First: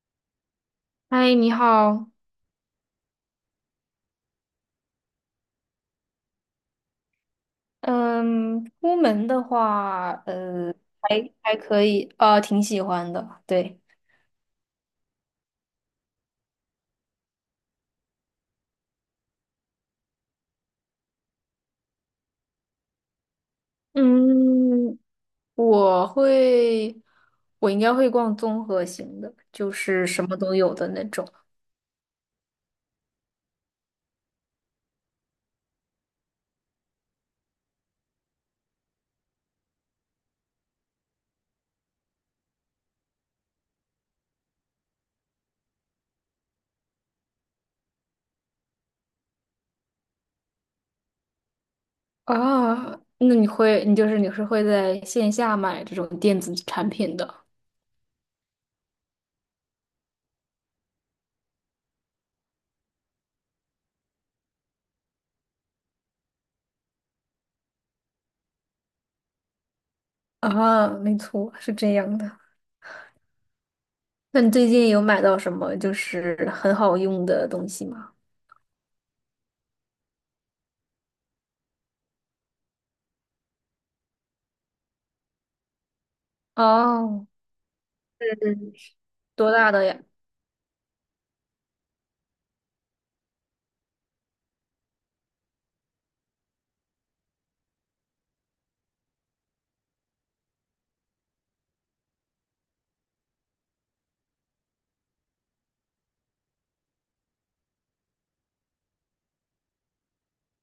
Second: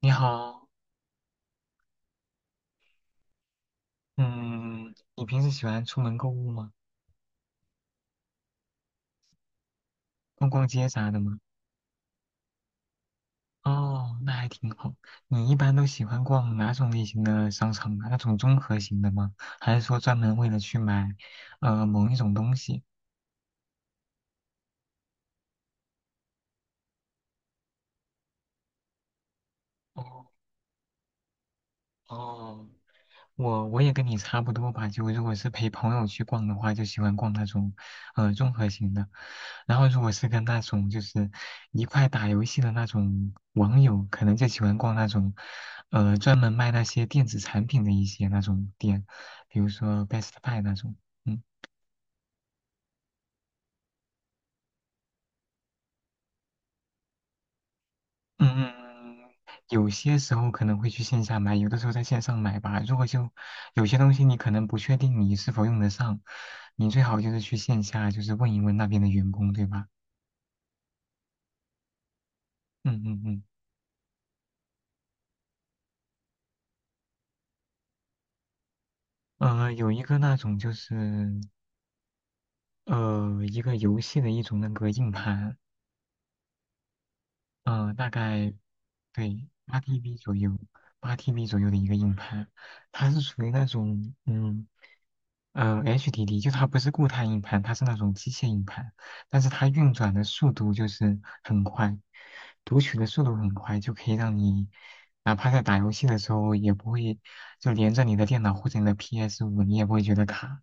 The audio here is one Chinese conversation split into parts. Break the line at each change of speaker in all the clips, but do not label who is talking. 你好。
嗨，你好。
嗯，你平时喜欢出门购物吗？
嗯，出门的话，
逛逛街啥的
还
吗？
还可以，挺喜欢的。对，
哦，那还挺好。你一般都喜欢逛哪种类型的商场啊？那种综合型的吗？还是说专门为了去买，某一种东西？
嗯，我会，我应该会逛综合型的，就是什
哦
么都有的那种。
哦，我也跟你差不多吧，就如果是陪朋友去逛的话，就喜欢逛那种综合型的，然后如果是跟那种就是一块打游戏的那种网友，可能就喜欢逛那种专门卖那些电子产品的一些那种店，比如说 Best Buy 那种。嗯
啊，那你会，你是会在线下买这种电子产品的
嗯嗯，有些时候可能会去线下买，有的时候在线上买吧。如果就有些东西你可能不确定你是否用得上，你最好就是去线下就是问一问那边的员工，对吧？
啊？没错，是这样的。
嗯嗯嗯，
那你最近有买到什么就是很好用的东西吗？
有一个那种就是一个游戏的一种那个硬盘，
哦，
呃，大概
是
对
多大
八
的呀？
TB 左右，八 TB 左右的一个硬盘，它是属于那种HDD,就它不是固态硬盘，它是那种机械硬盘，但是它运转的速度就是很快，读取的速度很快，就可以让你哪怕在打游戏的时候也不会就连着你的电脑或者你的 PS5，你也不会觉得卡。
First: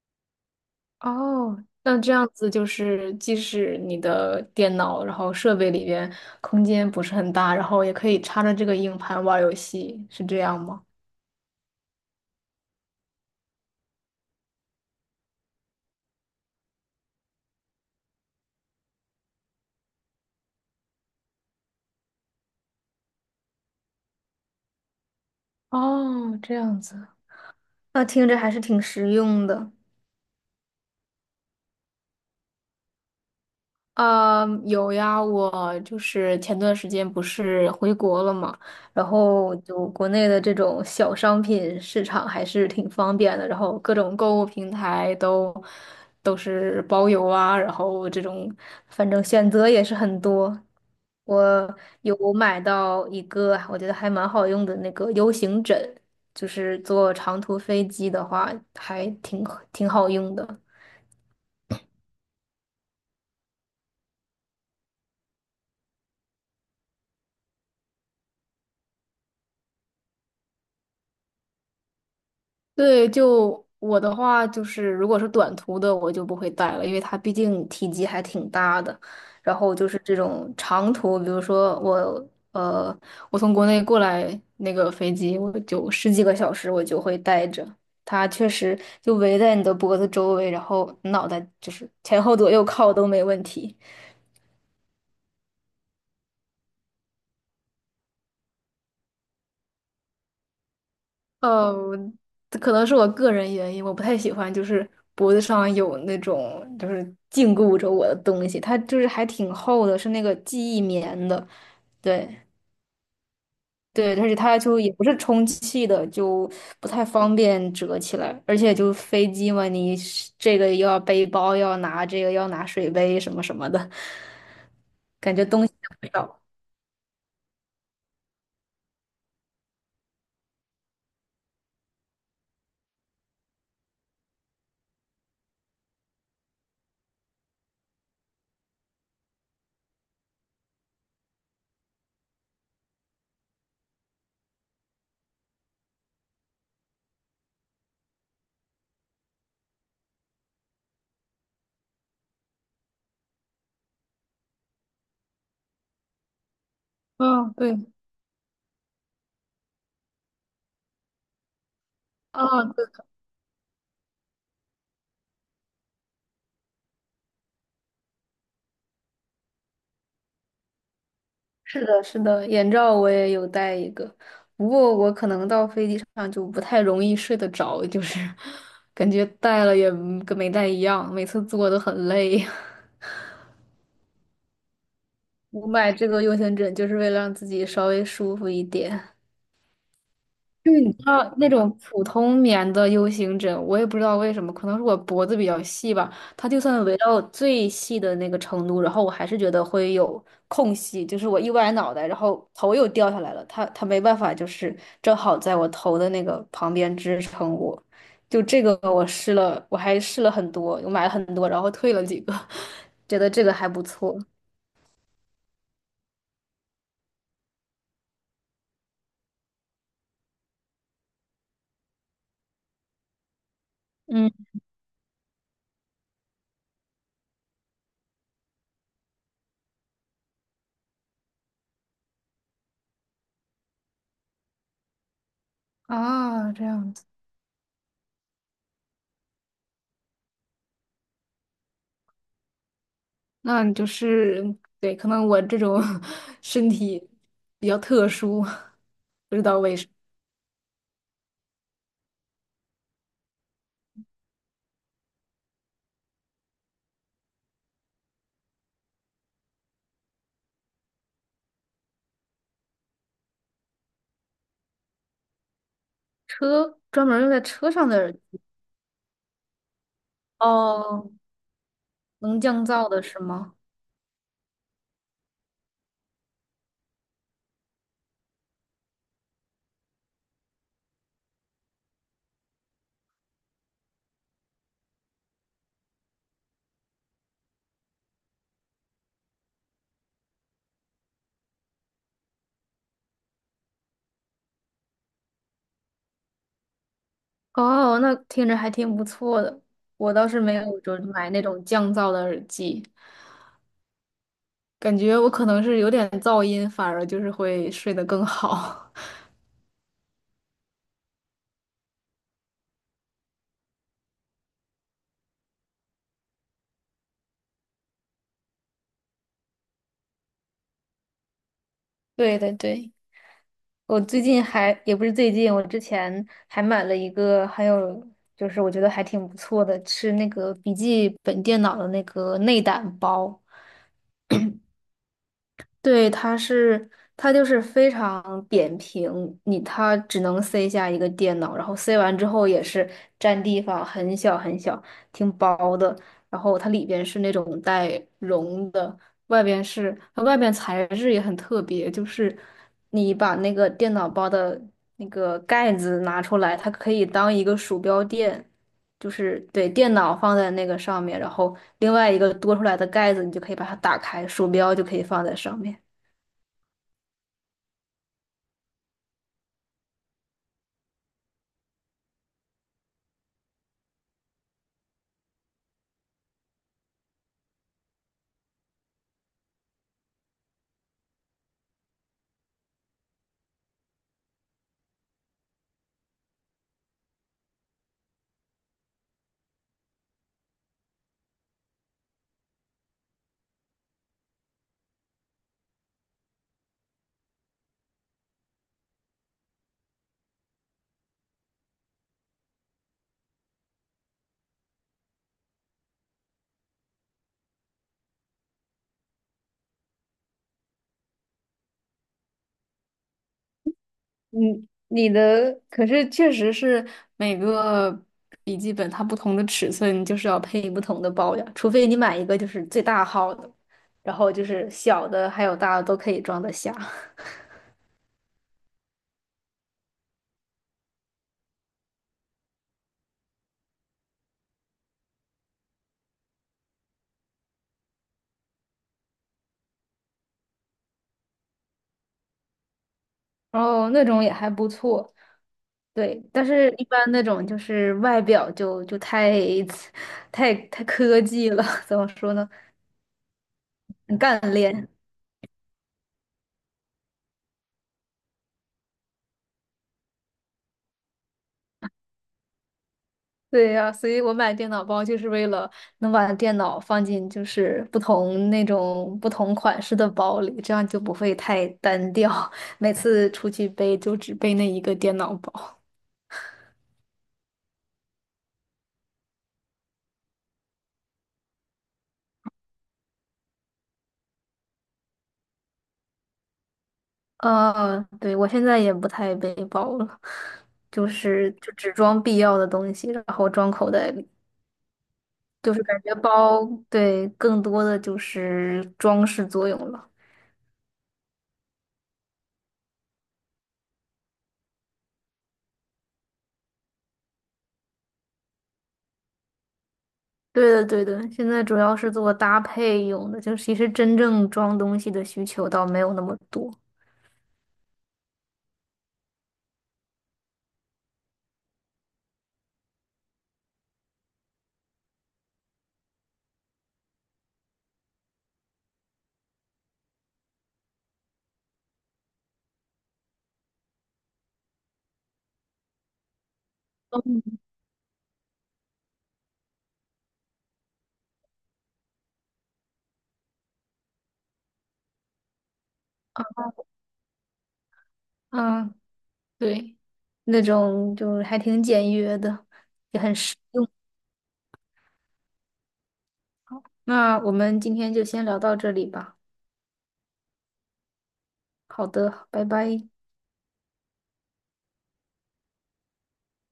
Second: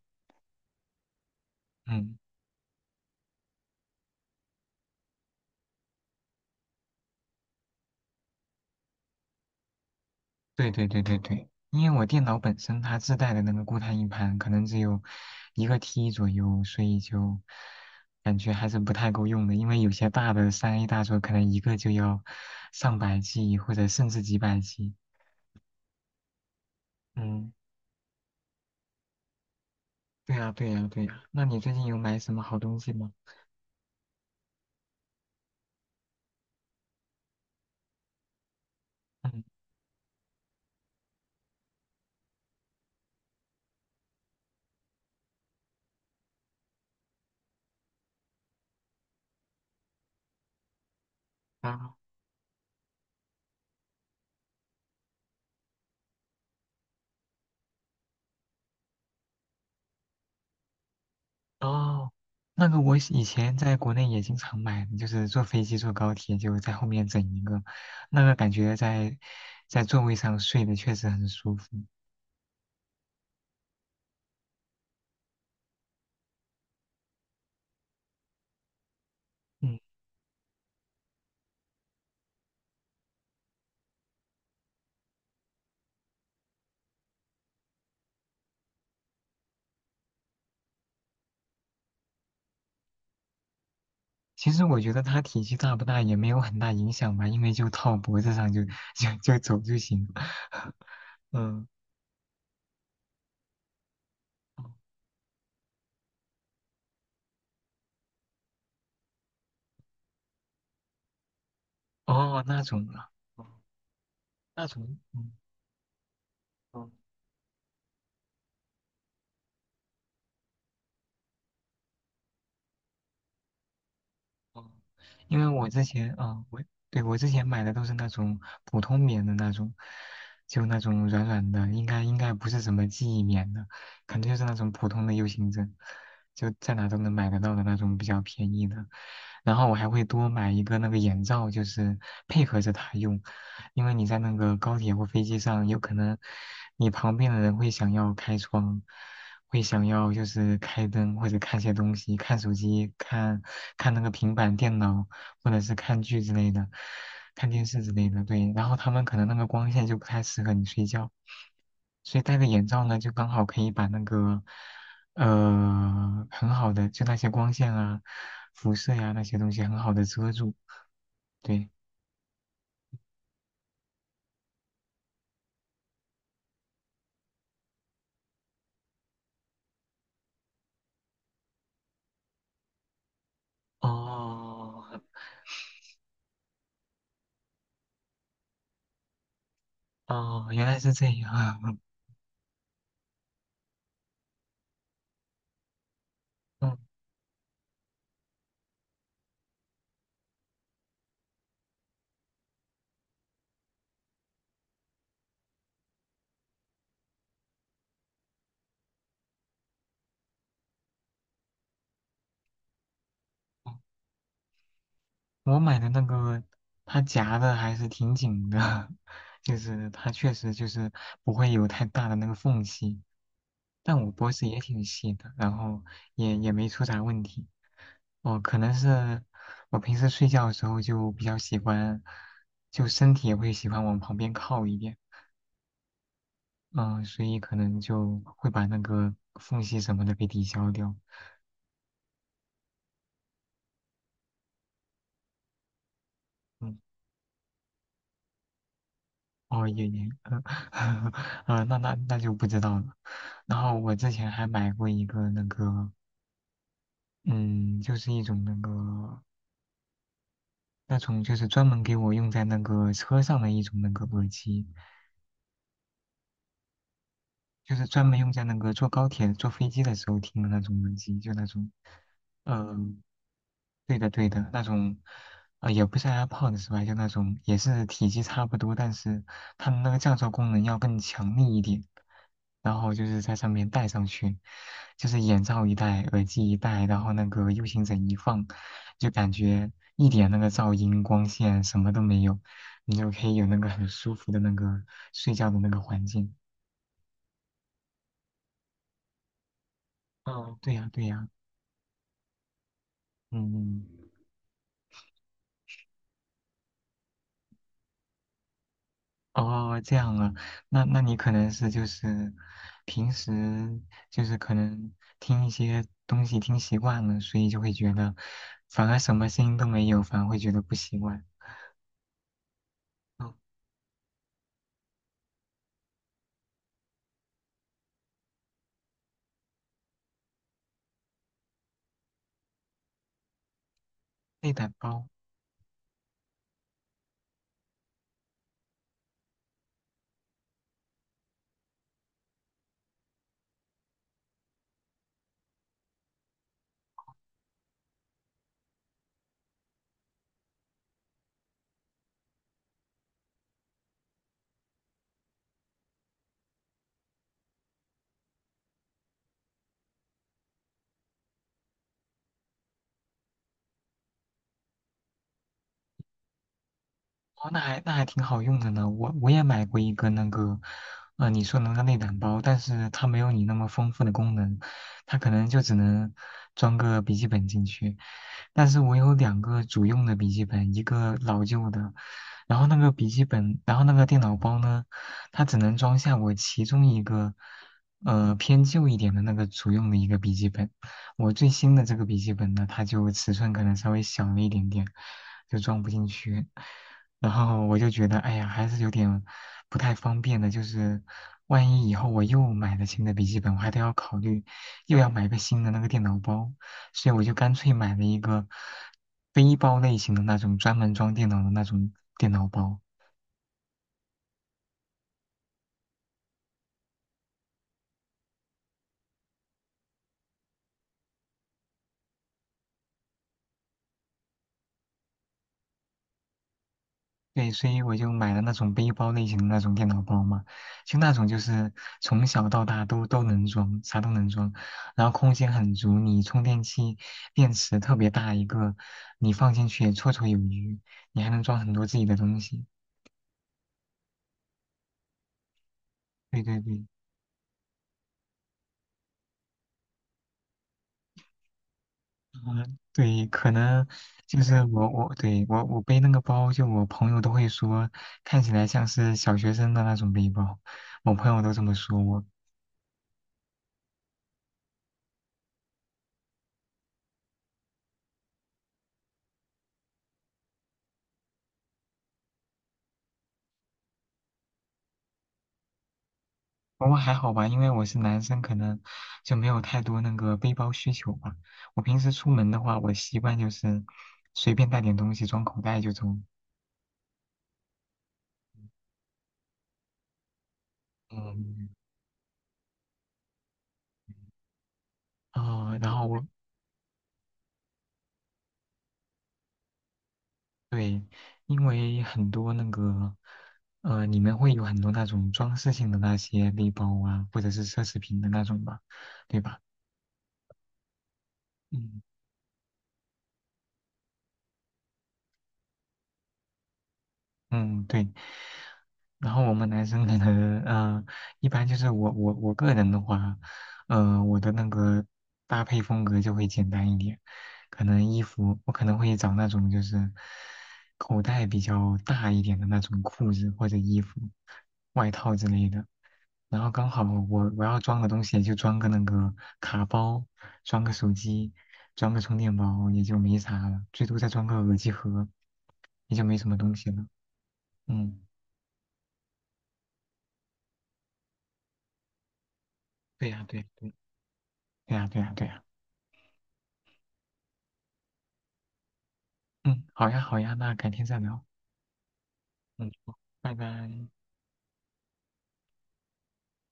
哦，那这
嗯。
样子就是，即使你的电脑，然后设备里边空间不是很大，然后也可以插着这个硬盘玩儿游戏，是这样
对
吗？
对对对对，因为我电脑本身它自带的那个固态硬盘可能只有一个 T 左右，所以就感觉还是不太够用的。因为有些大的三 A 大作可能一个就要上百 G 或者甚至几百 G。
哦，这样子，
嗯，
那听着还是挺实用的。
对呀对呀对呀。那你最近有买什么好东西吗？
啊，有呀，我就是前段时间不是回国了嘛，然
嗯
后就国内的这种小商品市场还是挺方便的，然后各种购物平台都是包邮啊，然后这种反正选择也是很多。我
啊
有买到一个我觉得还蛮好用的那个 U 型枕，就是坐长途飞机的话挺好用的。
哦，那个我以前在国内也经常买，就是坐飞机坐高铁就在后面整一个，那个感觉在在座位上睡的确实很舒服。
对，就我的话，就是如果是短途的，我就不会带了，因为它毕竟体积还挺大的。然后
嗯，
就是这种长途，比如说呃，我从国内过来那个飞机，我就十几个小时，我就会带着它，确实就围在你的脖子周围，然后脑袋就是前后左右靠都没问题。
其实我觉得它体积大不大也没有很大影响吧，因为就套脖子上就 就走就行。嗯，
哦，这可能是我个人原因，我不太喜欢，就是脖子上有那种就是禁锢着我的东西，它就是还挺厚的，是那个记忆棉的，对
哦，那种啊，哦
对，而且它
那
就也
种，
不是
嗯，
充气的，就不
哦
太方便折起来，而且就飞机嘛，你是这个又要背包，又要拿这个，又要拿水杯什么什么的，
哦，
感
因
觉
为
东
我
西
之
也
前啊、
不少。
对我之前买的都是那种普通棉的那种，就那种软软的，应该不是什么记忆棉的，肯定就是那种普通的 U 型枕，就在哪都能买得到的那种比较便宜的。然后我还会多买一个那个眼罩，就是配合着它用，因为你在那个高铁或飞机上，有可能你旁边的人会想要开窗，会想要就是开灯或者看些东西，看手机，看那个平板电脑，或者是看剧之类的，看
嗯，
电
对，
视之类的。对，然后他们可能那个光线就不太适合你睡觉，所以戴个
啊，
眼罩
对
呢，就刚好可以把那个很好的就那些光线啊、辐射呀、那些东西很好的遮住。对，
是的，是的，眼罩我也有戴一个，不过我可能到飞机上就不太容易睡得着，就是 感觉戴了也嗯跟没戴一样，每次坐都很累。
哦
我买这个 U 型枕就是为了让自己稍微舒服一点。
哦，原来是这样，
啊，那
啊。
种普通棉的 U 型枕，我也不知道为什么，可能是我脖子比较细吧。它就算围 到最细的那个程度，然后我还是觉得会有空隙，就是我一歪脑袋，然后头又掉下来了。它没办法，就是正好在我头的那个旁边支撑我。就这个我试了，我还试了很多，我买了很多，然后退了几个，觉得这个还
嗯。
不错。
我买的那个，它夹的还是挺紧的，就是它确实就是不会有太大的那个缝隙。但我脖
嗯，
子也挺细的，然后也也没出啥问题。哦，可能是我平时睡觉的时候就比较喜欢，就身体也会喜欢往旁边靠一点，
啊，这样
嗯，
子。
所以可能就会把那个缝隙什么的给抵消掉。
那你就是，对，可能我这种 身
嗯。
体比较特殊，不知道
哦，
为什
也
么。
也，呃，呃那那那就不知道了。然后我之前还买过一个那个，嗯，就是一种那个那种就是专门给我用在那个车上的一种那个耳机，
车专门用在车
就是
上的
专
耳
门
机，
用在那个坐高铁、坐飞机的时候听的那种耳
哦，
机，就那种，
能降噪
嗯、
的是吗？
对的对的，那种，呃，也不是 AirPods 是吧？就那种也是体积差不多，但是它们那个降噪功能要更强力一点。然后就是在上面戴上去，就是眼罩一戴，耳机一戴，然后那个 U 型枕一放，就感觉一点那个噪音、光线什么都没有，你就可以有那个很舒服的那个睡觉的那个环境。
哦，那听着还挺不错的。我倒是没
哦，对
有
呀，
说
对呀，
买那种降噪的耳机。
嗯，
感觉我可能是有点噪音，反而就是会睡得更好。
哦，这样啊，那那你可能是就是平时就是可能听一些东西听习惯了，所以就会觉得反而什么声音都没有，反而会觉得不习惯。
对对对，
哦，
我最近还也不是最近，我之前还买了一个，还有就是我觉得还挺不错的，是那个笔记本电脑的那个内胆包。
内胆包，
对，它就是非常扁平，它只能塞下一个电脑，然后塞完之后也是占地方很小很小，挺薄的。然后它里边是那种带绒的，外边是它外边材质也很特别，就是你把那个电脑包的那个盖子拿出来，它可以当一个鼠标垫，就是对电脑放在那个上面，然后另外一个多出来的盖子，你就可以把它打开，鼠标就可以放在上面。
哦，那还那还挺好用的呢。我也买过一个那个，呃，你说的那个内胆包，但是它没有你那么丰富的功能，它可能就只能装个笔记本进去。但是我有两个主用的笔记本，一个老旧的，然后那个笔记本，然后那个电脑包呢，它只能装下我其中一个，呃，偏旧一点的那个主用的一个笔记本。我最新的这个笔记本呢，它就尺寸可能稍微小了一点点，就装不进去。然后我就觉得，哎呀，还是有点不太方便的，就是万一以后我又买了新的笔记本，我还得要考虑又要买个新的那个电脑包，所以我就干脆买了一个背包类型的那种专门装电脑的那种电脑包。
嗯，你的可是确实是每个笔记本它不同的尺寸就是要配不同的包呀，除非你买一个就是最大号的，然后就是小的还有大的都可以装得下，
对，所以我就买了那种背包类型的那种电脑包嘛，就那种就是从小到大都能装，啥都能装，然后空间很足，你充电器、电池特别大一个，你放进去也绰绰有余，你还能装很多自己的东西。
然后那种也还不错。对，
对
但
对
是一
对，
般那种就是外表就太 太科技了，怎么说呢？
嗯，对，可能
很干
就是
练。
我对我背那个包，就我朋友都会说看起来像是小学生的那种背包，我朋友都这么说我，
对呀，所以我买电脑包就是为了能把电脑放进不同那种不同款式的包里，这样就不会太单调，每次出去背就只背那一个电脑包。
不过还好吧，因为我是男生，可能就没有太多那个背包需求吧。我平时出门的话，我习惯就是随便带点东西装口袋就走。
呃，对，我现在也不太背包了，就是
嗯，
就只装必要的东西，然后装口袋里，就是
然
感
后
觉包，对，更多的就是装饰作用了。
对，因为很多那个，呃，你们会有很多那种装饰性的那些背包啊，或者是奢侈品的那种吧，对吧？
对的，对的，现在主要
嗯。
是做搭配用的，就其实真正装东西的需求倒没有那么多。
嗯，对。然后我们男生可能，嗯，一般就是我我个人的话，呃，我的那个搭配风格就会简单一点，可能衣服我可能会找那种就是口袋比较大一点的那种裤子或者衣服、外套之类的。然后刚好我要装的东西也就装个那个卡包，装个手机，装个充电宝也就没啥了，最多再装个耳机盒，也就没什么东西了。嗯。
嗯，对，那种就是还挺简约的，也
对
很
呀，
实
对呀，
用。
对，对呀，对呀，对呀。
那我们今天就先聊到这里吧。
嗯，好呀，好呀，那改天再聊。
好的，拜
嗯，
拜。
好拜拜。